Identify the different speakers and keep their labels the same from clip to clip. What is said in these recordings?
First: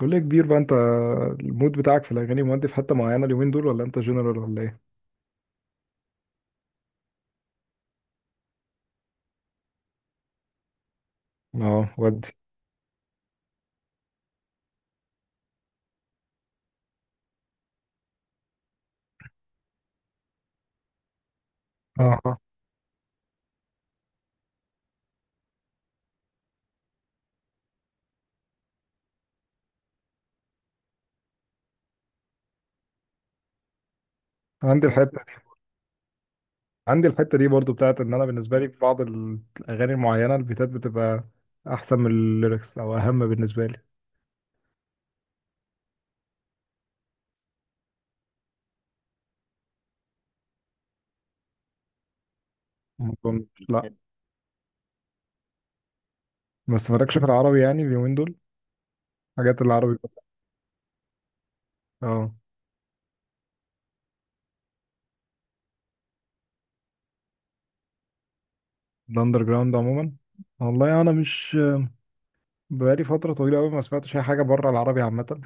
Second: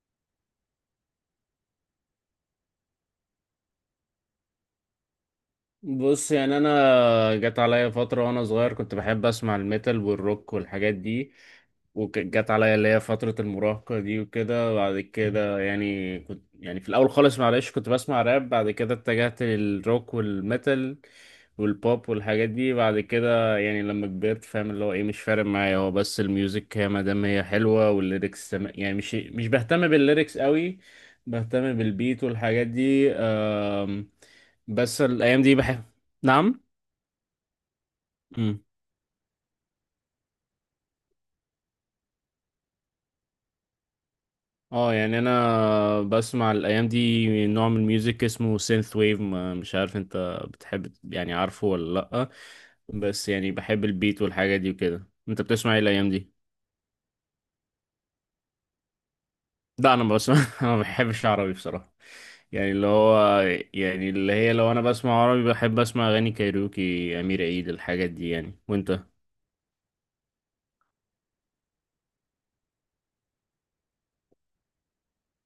Speaker 1: كل يا كبير بقى انت. المود بتاعك في الاغاني مودي في حته معينه اليومين دول ولا انت جنرال ولا ايه؟
Speaker 2: بص، يعني انا جت عليا فتره وانا صغير كنت بحب اسمع الميتال والروك والحاجات دي.
Speaker 1: اه ودي.
Speaker 2: وجت عليا اللي هي فتره المراهقه دي وكده. بعد كده يعني كنت في الاول خالص، معلش، كنت بسمع راب. بعد كده اتجهت للروك والميتال والبوب
Speaker 1: اه.
Speaker 2: والحاجات دي. بعد كده يعني لما كبرت، فاهم اللي هو ايه، مش فارق معايا، هو بس الميوزك هي ما دام هي حلوه، والليركس يعني مش بهتم بالليركس قوي. بهتم بالبيت والحاجات دي.
Speaker 1: عندي
Speaker 2: بس
Speaker 1: الحته.
Speaker 2: الايام دي بحب. نعم.
Speaker 1: عندي الحته دي برضو بتاعت ان انا بالنسبه
Speaker 2: امم.
Speaker 1: لي في بعض الاغاني المعينه البيتات بتبقى احسن من الليركس او اهم بالنسبه لي.
Speaker 2: اه، يعني انا بسمع الايام دي نوع من الميوزك اسمه سينث ويف، مش عارف انت بتحب، يعني عارفه ولا لا؟ بس يعني بحب
Speaker 1: لا.
Speaker 2: البيت والحاجه دي وكده. انت بتسمع ايه الايام دي؟
Speaker 1: بس مالكش في العربي يعني اليومين دول، حاجات
Speaker 2: لا،
Speaker 1: العربي.
Speaker 2: انا بسمع انا ما بحبش عربي بصراحه،
Speaker 1: اه
Speaker 2: يعني اللي هو، يعني اللي هي لو انا بسمع عربي بحب اسمع اغاني كايروكي، امير عيد، الحاجات دي يعني. وانت
Speaker 1: الاندر جراوند عموما. والله انا مش، بقالي فتره طويله قوي ما سمعتش اي حاجه بره العربي عامه.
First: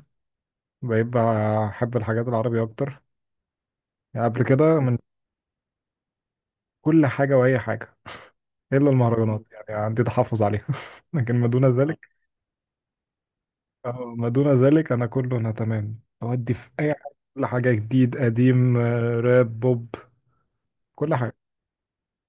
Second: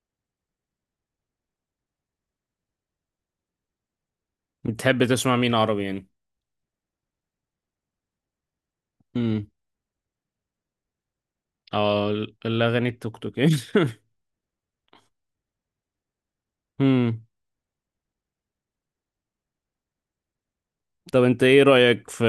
Speaker 1: بقيت بحب الحاجات العربي اكتر يعني قبل كده من
Speaker 2: بتحب تسمع مين عربي يعني؟
Speaker 1: كل حاجه واي حاجه، الا المهرجانات
Speaker 2: امم.
Speaker 1: يعني عندي تحفظ عليها. لكن ما دون ذلك.
Speaker 2: اه، الاغاني التوك توك يعني.
Speaker 1: ما دون ذلك انا كله انا تمام اودي في اي حاجه،
Speaker 2: امم.
Speaker 1: كل حاجه، جديد قديم، راب بوب، كل
Speaker 2: طب
Speaker 1: حاجه.
Speaker 2: انت ايه رأيك في،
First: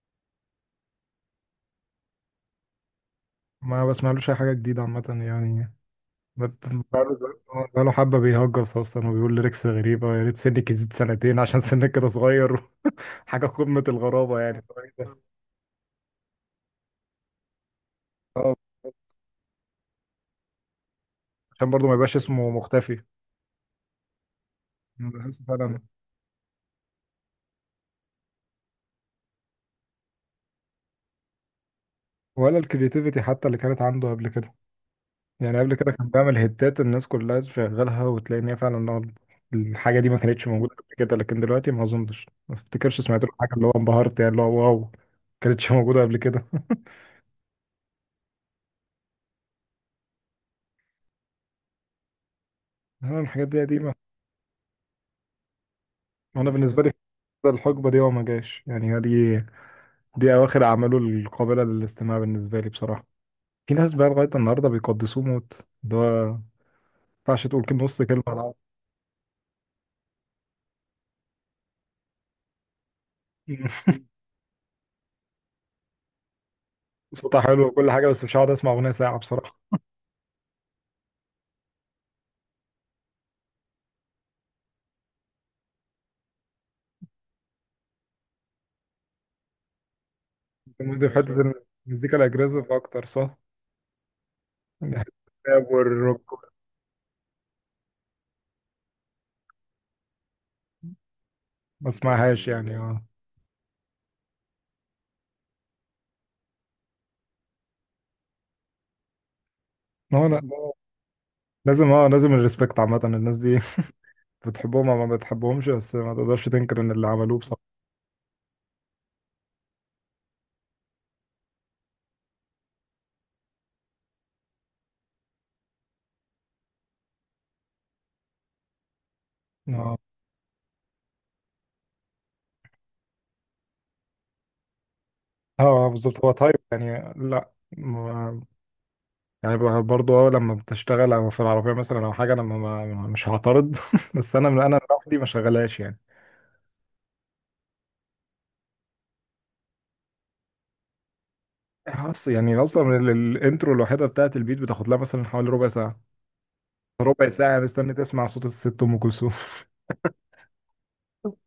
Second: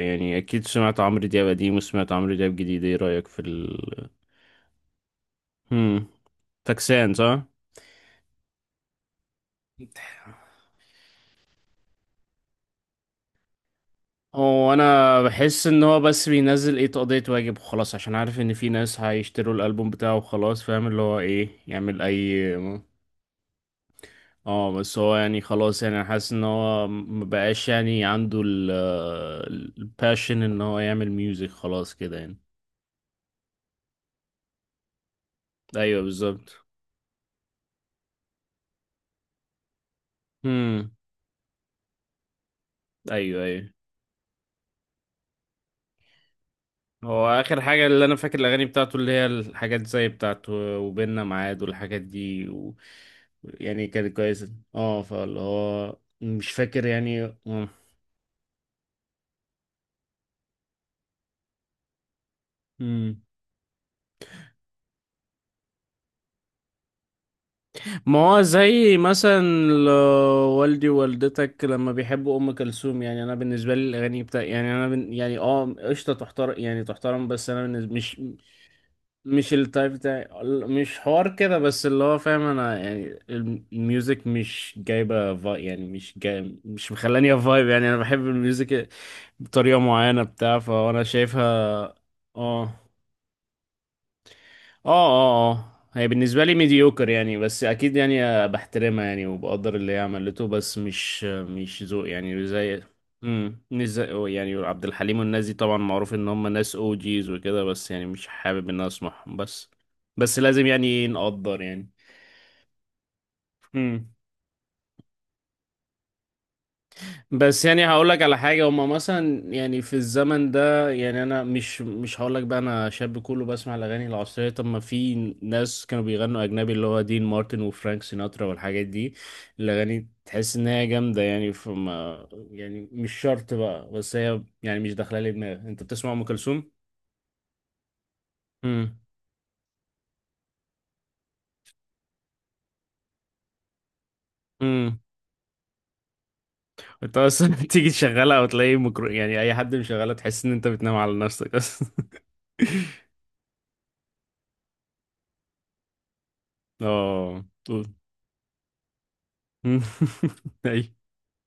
Speaker 2: يعني اكيد سمعت عمرو دياب قديم وسمعت عمرو دياب جديد، ايه رأيك في
Speaker 1: ما
Speaker 2: ال،
Speaker 1: بسمعلوش اي حاجه جديده عامه يعني.
Speaker 2: هم،
Speaker 1: بت-
Speaker 2: فاكسان
Speaker 1: بقاله،
Speaker 2: صح؟
Speaker 1: بقاله حبه بيهجس اصلا وبيقول ليركس غريبه. يا ريت سنك يزيد سنتين عشان سنك كده صغير. حاجه قمه الغرابه يعني.
Speaker 2: هو انا بحس ان هو بس بينزل، ايه، تقضية واجب وخلاص، عشان عارف ان
Speaker 1: آه،
Speaker 2: في ناس هيشتروا الالبوم بتاعه وخلاص، فاهم اللي هو ايه،
Speaker 1: عشان برضه ما
Speaker 2: يعمل
Speaker 1: يبقاش اسمه
Speaker 2: اي.
Speaker 1: مختفي.
Speaker 2: اه بس هو يعني
Speaker 1: بحس فعلا،
Speaker 2: خلاص، يعني انا حاسس ان هو مبقاش يعني عنده ال، الباشن ان هو يعمل ميوزك خلاص كده يعني.
Speaker 1: ولا الكرياتيفيتي حتى اللي كانت عنده قبل كده. يعني قبل كده
Speaker 2: ايوه
Speaker 1: كان بعمل
Speaker 2: بالظبط.
Speaker 1: هيتات الناس كلها تشغلها وتلاقي ان هي فعلا الحاجه دي ما كانتش موجوده
Speaker 2: هم.
Speaker 1: قبل كده، لكن دلوقتي ما اظنش، ما افتكرش سمعت له
Speaker 2: ايوه
Speaker 1: حاجه اللي هو
Speaker 2: ايوه.
Speaker 1: انبهرت يعني اللي هو واو، ما كانتش موجوده قبل كده.
Speaker 2: هو اخر حاجه اللي انا فاكر الاغاني بتاعته اللي هي الحاجات زي بتاعته وبيننا ميعاد والحاجات دي، و...
Speaker 1: أنا الحاجات دي
Speaker 2: يعني
Speaker 1: قديمه.
Speaker 2: كانت كويسه، اه، فاللي هو
Speaker 1: وانا
Speaker 2: مش
Speaker 1: بالنسبه
Speaker 2: فاكر
Speaker 1: لي
Speaker 2: يعني
Speaker 1: الحقبه دي هو ما جاش يعني، هي دي، دي اواخر اعماله القابله للاستماع بالنسبه لي بصراحه.
Speaker 2: مم.
Speaker 1: في ناس بقى لغايه النهارده بيقدسوه موت، اللي هو ما ينفعش تقول كلمه نص
Speaker 2: ما
Speaker 1: كلمه على
Speaker 2: هو
Speaker 1: بعض.
Speaker 2: زي مثلا، ل- والدي ووالدتك لما بيحبوا ام كلثوم، يعني انا بالنسبه لي الاغاني بتاع، يعني انا يعني اه، قشطه، تحترم، يعني تحترم،
Speaker 1: صوتها
Speaker 2: بس انا
Speaker 1: حلو وكل
Speaker 2: بالنسبة...
Speaker 1: حاجه،
Speaker 2: مش،
Speaker 1: بس مش هقعد اسمع اغنيه ساعه
Speaker 2: مش
Speaker 1: بصراحه.
Speaker 2: التايب بتاعي ال- مش حوار كده، بس اللي هو فاهم، انا يعني الميوزك مش جايبه فايب يعني، مش جاي، مش مخلاني فايب يعني. انا بحب الميوزك بطريقه معينه بتاع، فانا
Speaker 1: دي في حته
Speaker 2: شايفها.
Speaker 1: المزيكا الاجريسيف
Speaker 2: اه
Speaker 1: اكتر، صح؟
Speaker 2: اه
Speaker 1: بحب
Speaker 2: اه
Speaker 1: الراب
Speaker 2: اه هي
Speaker 1: والروك،
Speaker 2: بالنسبة لي ميديوكر يعني، بس أكيد يعني بحترمها يعني، وبقدر اللي هي عملته، بس مش
Speaker 1: ما
Speaker 2: ذوق يعني،
Speaker 1: اسمعهاش يعني
Speaker 2: زي،
Speaker 1: اه.
Speaker 2: امم، مش زي يعني عبد الحليم والناس دي، طبعا معروف إن هم ناس أو جيز وكده، بس يعني مش حابب إن أنا أسمعهم، بس بس
Speaker 1: ما
Speaker 2: لازم
Speaker 1: هو
Speaker 2: يعني نقدر
Speaker 1: لازم، اه لازم الريسبكت عامة الناس دي.
Speaker 2: يعني.
Speaker 1: بتحبهم او ما بتحبهمش، بس ما تقدرش تنكر ان اللي عملوه
Speaker 2: بس
Speaker 1: بصراحة.
Speaker 2: يعني هقول لك على حاجة، هما مثلا يعني في الزمن ده يعني، أنا مش هقول لك بقى أنا شاب كله بسمع الأغاني العصرية، طب ما في ناس كانوا بيغنوا أجنبي اللي هو دين مارتن وفرانك سيناترا والحاجات دي،
Speaker 1: اه
Speaker 2: الأغاني تحس إن هي جامدة يعني، فما يعني مش شرط بقى، بس هي يعني مش داخلة لي
Speaker 1: اه
Speaker 2: دماغي. أنت بتسمع
Speaker 1: بالظبط،
Speaker 2: أم
Speaker 1: هو تايب
Speaker 2: كلثوم؟
Speaker 1: يعني، لا. ما-
Speaker 2: امم.
Speaker 1: يعني برضه اه لما بتشتغل او في العربية مثلا او حاجة انا مش هعترض. بس انا من انا
Speaker 2: امم.
Speaker 1: لوحدي ما شغلاش يعني.
Speaker 2: أنت أصلا تيجي تشغلها أو تلاقي يعني أي حد مشغلها تحس إن أنت بتنام على نفسك أصلا.
Speaker 1: اصلا يعني اصلا الانترو الوحيدة بتاعت البيت بتاخد لها مثلا حوالي ربع ساعة. ربع
Speaker 2: أه.
Speaker 1: ساعة مستني تسمع صوت الست ام كلثوم.
Speaker 2: أيوه.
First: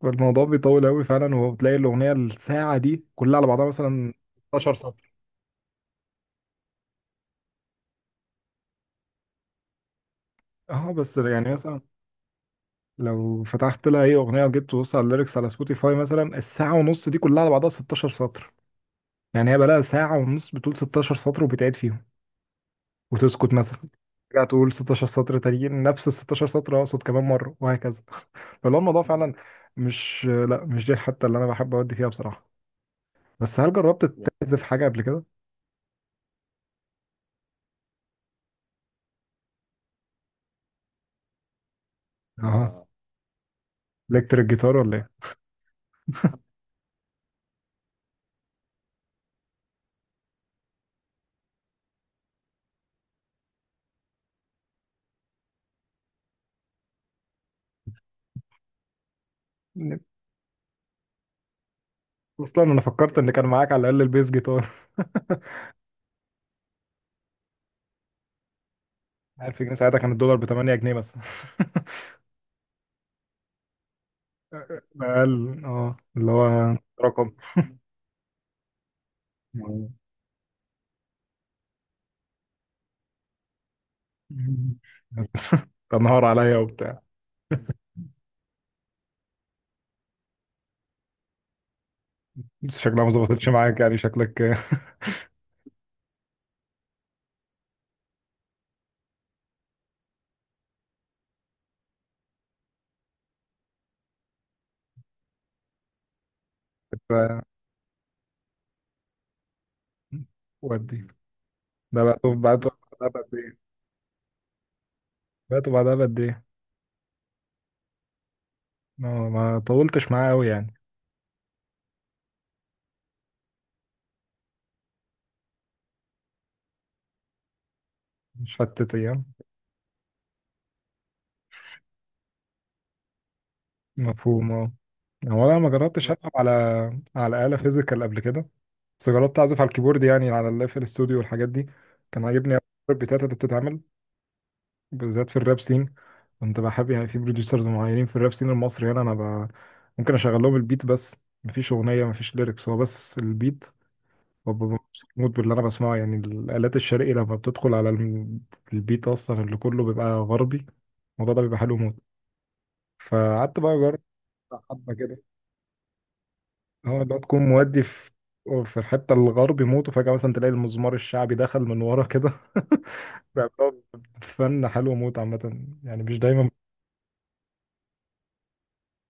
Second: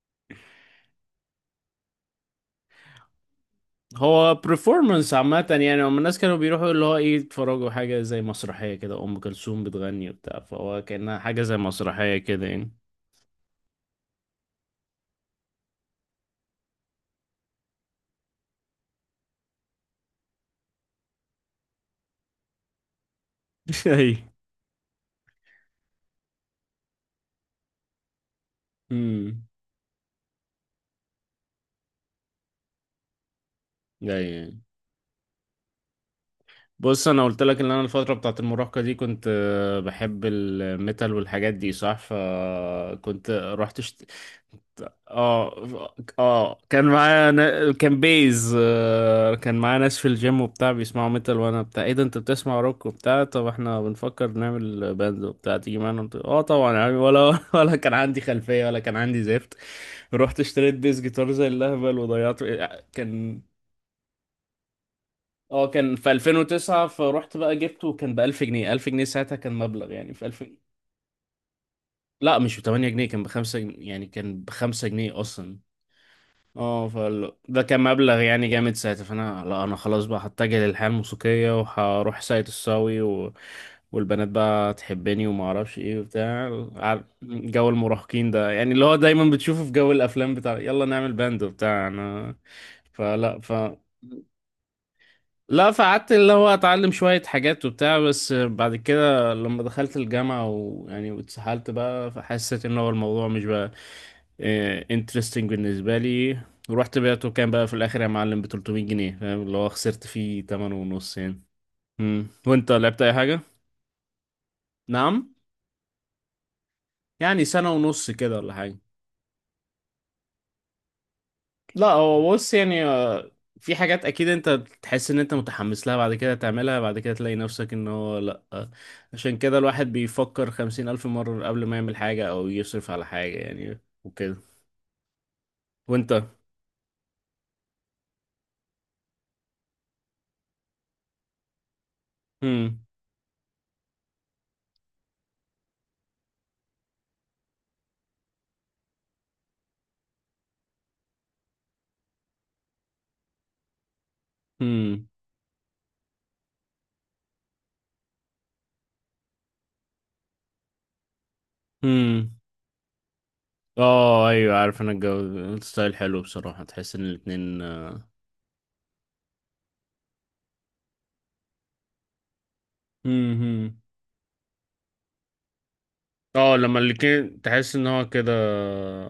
Speaker 1: فالموضوع بيطول قوي فعلا، وبتلاقي الاغنيه الساعه دي كلها على بعضها مثلا
Speaker 2: هو
Speaker 1: 12 سطر.
Speaker 2: performance عامة يعني، هم الناس كانوا بيروحوا اللي هو ايه، يتفرجوا حاجة زي مسرحية كده، أم كلثوم بتغني وبتاع، فهو
Speaker 1: اه بس
Speaker 2: كأنها حاجة
Speaker 1: يعني
Speaker 2: زي
Speaker 1: مثلا
Speaker 2: مسرحية كده يعني.
Speaker 1: لو فتحت لها اي اغنيه وجيت تبص على الليركس على سبوتيفاي مثلا، الساعه ونص دي كلها على بعضها 16 سطر. يعني هي بقى لها ساعه ونص بتقول 16 سطر وبتعيد فيهم وتسكت مثلا،
Speaker 2: اي.
Speaker 1: ترجع تقول 16 سطر تانيين نفس ال 16 سطر اقصد كمان مره وهكذا. فاللي هو الموضوع فعلا
Speaker 2: امم.
Speaker 1: مش دي الحته اللي انا بحب اودي فيها بصراحه. بس هل جربت يعني
Speaker 2: ايوه.
Speaker 1: تعزف حاجه قبل كده؟
Speaker 2: بص، انا قلت لك ان انا الفتره بتاعت المراهقه دي كنت بحب الميتال والحاجات دي صح،
Speaker 1: اها.
Speaker 2: فكنت رحت شت...
Speaker 1: الكتريك جيتار ولا
Speaker 2: اه اه، كان معايا نا... كان بيز آه، كان معايا ناس في الجيم وبتاع بيسمعوا ميتال، وانا بتاع ايه ده، انت بتسمع روك وبتاع، طب احنا بنفكر نعمل باند وبتاع، تيجي معانا؟ قلت اه طبعا يعني، ولا ولا كان عندي خلفيه، ولا كان عندي زفت.
Speaker 1: ايه؟
Speaker 2: رحت اشتريت بيز جيتار زي اللهبل وضيعت.
Speaker 1: اصلا انا فكرت ان
Speaker 2: كان،
Speaker 1: كان معاك على الاقل البيس جيتار.
Speaker 2: اه، كان في 2009 فرحت بقى جبته، كان ب 1000 جنيه. 1000 جنيه ساعتها كان
Speaker 1: 1000 جنيه
Speaker 2: مبلغ
Speaker 1: ساعتها كان
Speaker 2: يعني، في
Speaker 1: الدولار
Speaker 2: 1000
Speaker 1: ب
Speaker 2: جنيه
Speaker 1: 8 جنيه بس.
Speaker 2: لا مش ب 8 جنيه، كان ب 5 جنيه، يعني كان ب 5 جنيه اصلا.
Speaker 1: اقل اه اللي هو
Speaker 2: اه،
Speaker 1: رقم.
Speaker 2: ده كان مبلغ يعني جامد ساعتها، فانا لا، انا خلاص بقى هتجه للحياة الموسيقية، وهروح ساقية الصاوي و... والبنات بقى تحبني وما اعرفش ايه
Speaker 1: تنهار
Speaker 2: وبتاع.
Speaker 1: عليا وبتاع.
Speaker 2: جو المراهقين ده يعني، اللي هو دايما بتشوفه في جو الافلام بتاع، يلا نعمل باند وبتاع. انا
Speaker 1: بس شكلها ما
Speaker 2: فلا
Speaker 1: ظبطتش
Speaker 2: ف
Speaker 1: معاك يعني شكلك.
Speaker 2: لا فقعدت اللي هو اتعلم شوية حاجات وبتاع، بس بعد كده لما دخلت الجامعة ويعني واتسحلت بقى، فحسيت ان هو الموضوع مش بقى انترستنج بالنسبة لي. ورحت بعته،
Speaker 1: آه،
Speaker 2: كان بقى في الاخر يا معلم ب 300 جنيه، فاهم اللي هو خسرت فيه 8
Speaker 1: ودي،
Speaker 2: ونص يعني.
Speaker 1: ده بقى
Speaker 2: مم.
Speaker 1: طب بعد
Speaker 2: وانت لعبت
Speaker 1: بعدها
Speaker 2: اي
Speaker 1: بقد
Speaker 2: حاجة؟
Speaker 1: ايه؟
Speaker 2: نعم.
Speaker 1: بعته بعدها بقد ايه؟
Speaker 2: يعني سنة ونص كده ولا حاجة.
Speaker 1: ما طولتش معاه قوي يعني.
Speaker 2: لا هو بص يعني، آه، في حاجات اكيد انت تحس ان انت متحمس لها، بعد كده تعملها، بعد كده تلاقي نفسك ان هو لا،
Speaker 1: مش
Speaker 2: آه،
Speaker 1: فاتت ايام؟
Speaker 2: عشان كده الواحد بيفكر خمسين الف مرة قبل ما يعمل حاجة او يصرف على حاجة يعني وكده.
Speaker 1: مفهوم اه. هو انا ما جربتش
Speaker 2: وانت.
Speaker 1: العب على على آلة فيزيكال قبل كده، بس جربت اعزف على الكيبورد يعني على الاف ال استوديو والحاجات دي. كان عاجبني أوي
Speaker 2: هم
Speaker 1: البيتات اللي بتتعمل بالذات في الراب سين. كنت بحب يعني في بروديوسرز معينين في الراب سين المصري هنا انا ب... ممكن اشغل لهم البيت بس، مفيش اغنيه مفيش ليركس، هو بس البيت، وابقى
Speaker 2: هم
Speaker 1: مبسوط موت باللي انا بسمعه. يعني الالات الشرقي لما بتدخل على البيت اصلا اللي كله بيبقى غربي، الموضوع ده بيبقى حلو موت.
Speaker 2: هم
Speaker 1: فقعدت بقى اجرب
Speaker 2: اه ايوه عارف انا
Speaker 1: حبه
Speaker 2: الجو،
Speaker 1: كده.
Speaker 2: الستايل حلو بصراحة، تحس ان
Speaker 1: اه لو تكون
Speaker 2: الاتنين
Speaker 1: مودي
Speaker 2: آه.
Speaker 1: في في الحته الغرب يموت وفجاه مثلا تلاقي المزمار الشعبي دخل من ورا كده.
Speaker 2: هم
Speaker 1: بيعملوا فن حلو موت عامه، يعني مش دايما.
Speaker 2: اه لما الاتنين تحس ان هو كده،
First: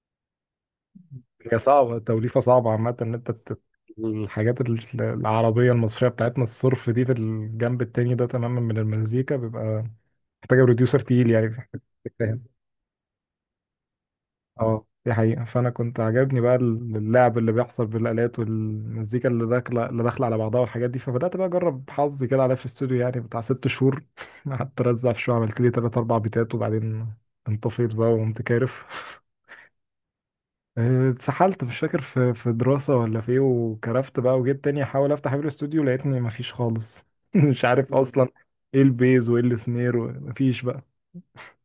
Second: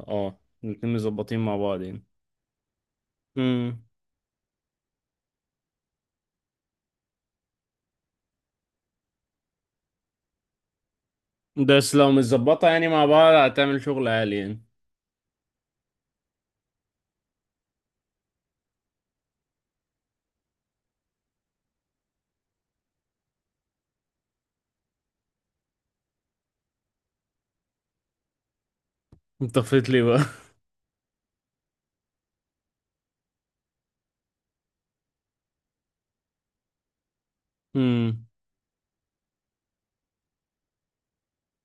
Speaker 2: اه الاتنين مظبطين مع
Speaker 1: هي
Speaker 2: بعض
Speaker 1: صعبه، توليفه صعبه عامه، ان انت
Speaker 2: يعني.
Speaker 1: الحاجات العربيه المصريه بتاعتنا الصرف دي في الجنب التاني ده تماما من المزيكا بيبقى محتاجه بروديوسر تقيل يعني.
Speaker 2: بس لو متظبطة يعني مع بعض هتعمل شغل عالي يعني.
Speaker 1: اه دي حقيقة. فأنا كنت عجبني بقى اللعب اللي بيحصل بالآلات والمزيكا اللي داخلة على بعضها والحاجات دي. فبدأت بقى أجرب حظي كده عليا في الاستوديو يعني بتاع ست شهور. قعدت أرزع في شوية، عملت لي تلات أربع بيتات وبعدين انطفيت بقى وقمت كارف.
Speaker 2: انت فايت لي بقى.
Speaker 1: اتسحلت، مش فاكر في في دراسة ولا في ايه، وكرفت بقى. وجيت تاني أحاول أفتح بير الاستوديو لقيتني مفيش خالص. مش عارف
Speaker 2: امم.
Speaker 1: أصلا ايه البيز وايه السنير، ومفيش بقى.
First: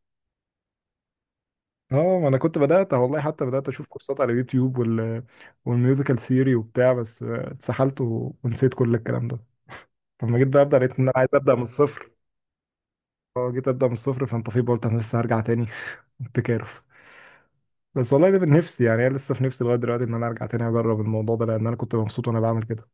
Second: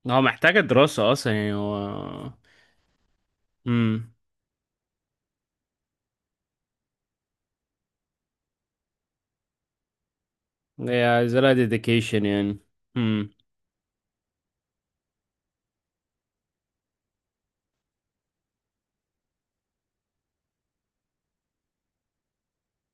Speaker 2: هو محتاجة دراسة اصلا يعني
Speaker 1: اه ما
Speaker 2: هو.
Speaker 1: انا كنت بدات والله، حتى بدات اشوف
Speaker 2: امم.
Speaker 1: كورسات على اليوتيوب وال... والميوزيكال ثيوري وبتاع، بس اتسحلت ونسيت كل الكلام ده. لما جيت بقى ابدا لقيت ان
Speaker 2: هي
Speaker 1: انا عايز
Speaker 2: عايزة لها
Speaker 1: ابدا من الصفر.
Speaker 2: ديديكيشن يعني. امم.
Speaker 1: اه جيت ابدا من الصفر، فانت في قلت انا لسه هرجع تاني. التكارف. بس والله ده من نفسي يعني، انا لسه في نفسي لغايه دلوقتي ان انا ارجع تاني اجرب الموضوع ده، لان انا كنت مبسوط وانا بعمل كده.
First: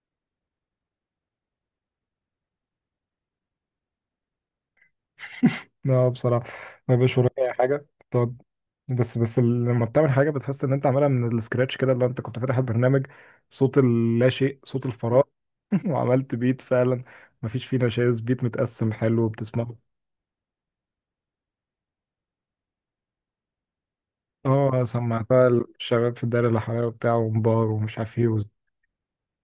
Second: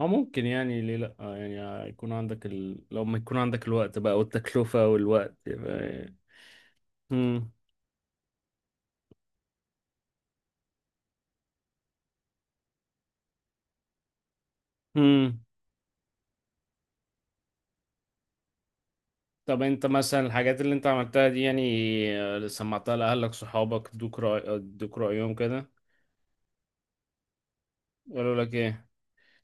Speaker 2: هو ممكن يعني، ليه لأ يعني يكون عندك ال... لو ما يكون عندك الوقت بقى، والتكلفة والوقت
Speaker 1: لا
Speaker 2: يبقى.
Speaker 1: بصراحة ما بيبقاش وراك أي
Speaker 2: امم.
Speaker 1: حاجة بتقعد. بس لما بتعمل حاجة بتحس إن أنت عاملها من السكراتش كده، اللي أنت كنت فاتح البرنامج صوت اللا شيء، صوت الفراغ،
Speaker 2: امم.
Speaker 1: وعملت بيت فعلا مفيش فيه نشاز، بيت متقسم حلو
Speaker 2: طب
Speaker 1: وبتسمعه.
Speaker 2: انت مثلا الحاجات اللي انت عملتها دي يعني، آه، سمعتها لأهلك، صحابك، ادوك رأي،
Speaker 1: اه
Speaker 2: ادوك رأيهم
Speaker 1: سمعتها
Speaker 2: كده؟
Speaker 1: الشباب في الدايرة اللي حواليا وبتاع، ومبار ومش عارف ايه
Speaker 2: قالوا لك ايه؟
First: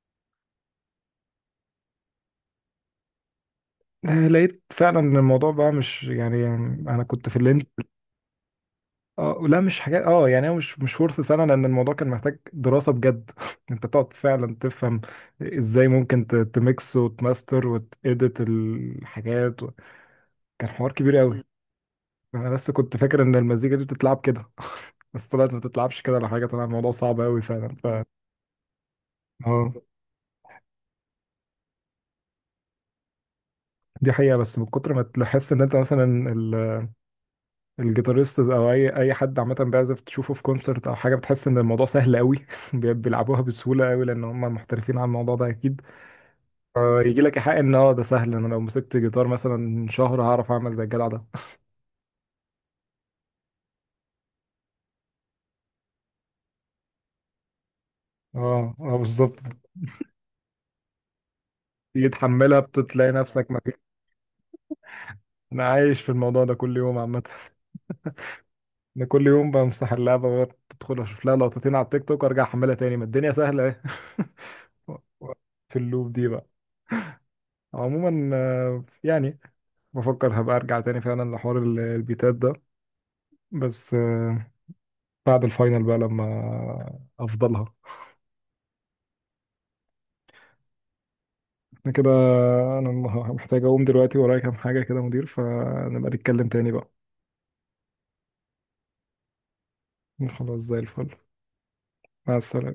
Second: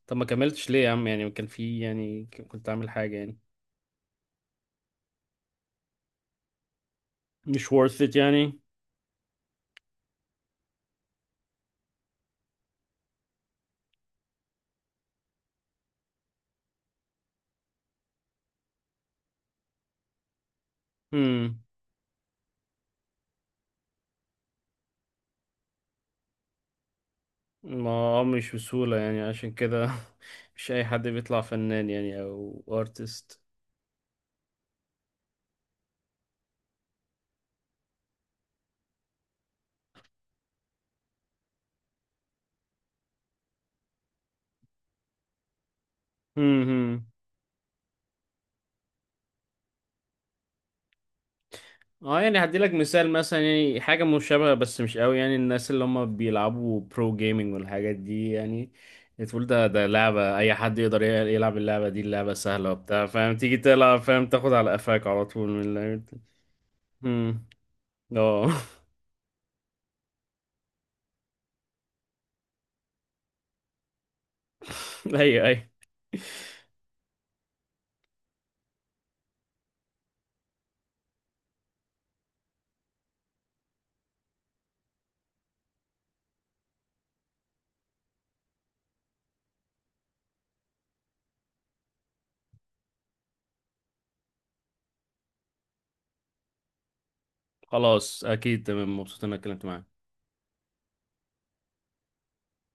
Speaker 2: طب ما كملتش ليه يا عم يعني، كان في يعني، كنت عامل حاجة يعني،
Speaker 1: لقيت فعلا ان الموضوع بقى مش يعني، يعني انا كنت في اللينج.
Speaker 2: مش worth it يعني.
Speaker 1: اه لا مش حاجات اه يعني، هو مش مش فرصة سنة، لأن الموضوع كان محتاج دراسة بجد. أنت تقعد فعلا تفهم إزاي ممكن تميكس وتماستر وتإديت الحاجات و... كان حوار كبير قوي.
Speaker 2: امم.
Speaker 1: أنا لسه كنت فاكر إن المزيكا دي بتتلعب كده. بس طلعت ما تتلعبش كده ولا حاجة، طلع الموضوع صعب قوي فعلا. ف
Speaker 2: ما آه، مش بسهولة يعني عشان
Speaker 1: اه
Speaker 2: كده. مش أي حد بيطلع فنان يعني أو artist.
Speaker 1: دي حقيقة. بس من كتر ما تحس إن أنت مثلا ال... الجيتاريست أو أي حد عامة بيعزف تشوفه في كونسرت أو حاجة، بتحس إن الموضوع سهل قوي. بيلعبوها بسهولة قوي، لأن هم محترفين على الموضوع ده أكيد.
Speaker 2: امم.
Speaker 1: يجي لك حق ان اه ده سهل، انا لو مسكت جيتار مثلا شهر هعرف اعمل زي الجدع ده.
Speaker 2: اه يعني هديلك مثال، مثلا يعني حاجة مشابهة بس مش قوي يعني، الناس اللي هم بيلعبوا برو جيمنج والحاجات دي يعني،
Speaker 1: اه اه بالظبط.
Speaker 2: تقول ده ده لعبة أي حد يقدر يلعب اللعبة دي،
Speaker 1: تيجي
Speaker 2: اللعبة
Speaker 1: تحملها
Speaker 2: سهلة وبتاع،
Speaker 1: بتلاقي
Speaker 2: فاهم،
Speaker 1: نفسك
Speaker 2: تيجي
Speaker 1: مكان.
Speaker 2: تلعب فاهم، تاخد على قفاك على طول من
Speaker 1: انا عايش
Speaker 2: اللعبة.
Speaker 1: في الموضوع ده كل يوم عامه.
Speaker 2: امم. اه.
Speaker 1: انا كل يوم بمسح اللعبه وأقعد ادخل اشوف لها لقطتين على التيك توك وارجع احملها تاني، ما الدنيا سهله اهي. و- و-
Speaker 2: أيوه أيوه.
Speaker 1: في اللوب دي بقى. عموما يعني بفكر هبقى ارجع تاني فعلا لحوار البيتات ده، بس بعد الفاينل بقى لما افضلها. انا كده، انا محتاج اقوم دلوقتي، ورايا كام حاجة كده يا مدير، فنبقى نتكلم تاني بقى.
Speaker 2: خلاص، أكيد، تمام، مبسوط إني اتكلمت معاك.
Speaker 1: خلاص زي الفل. مع السلامة.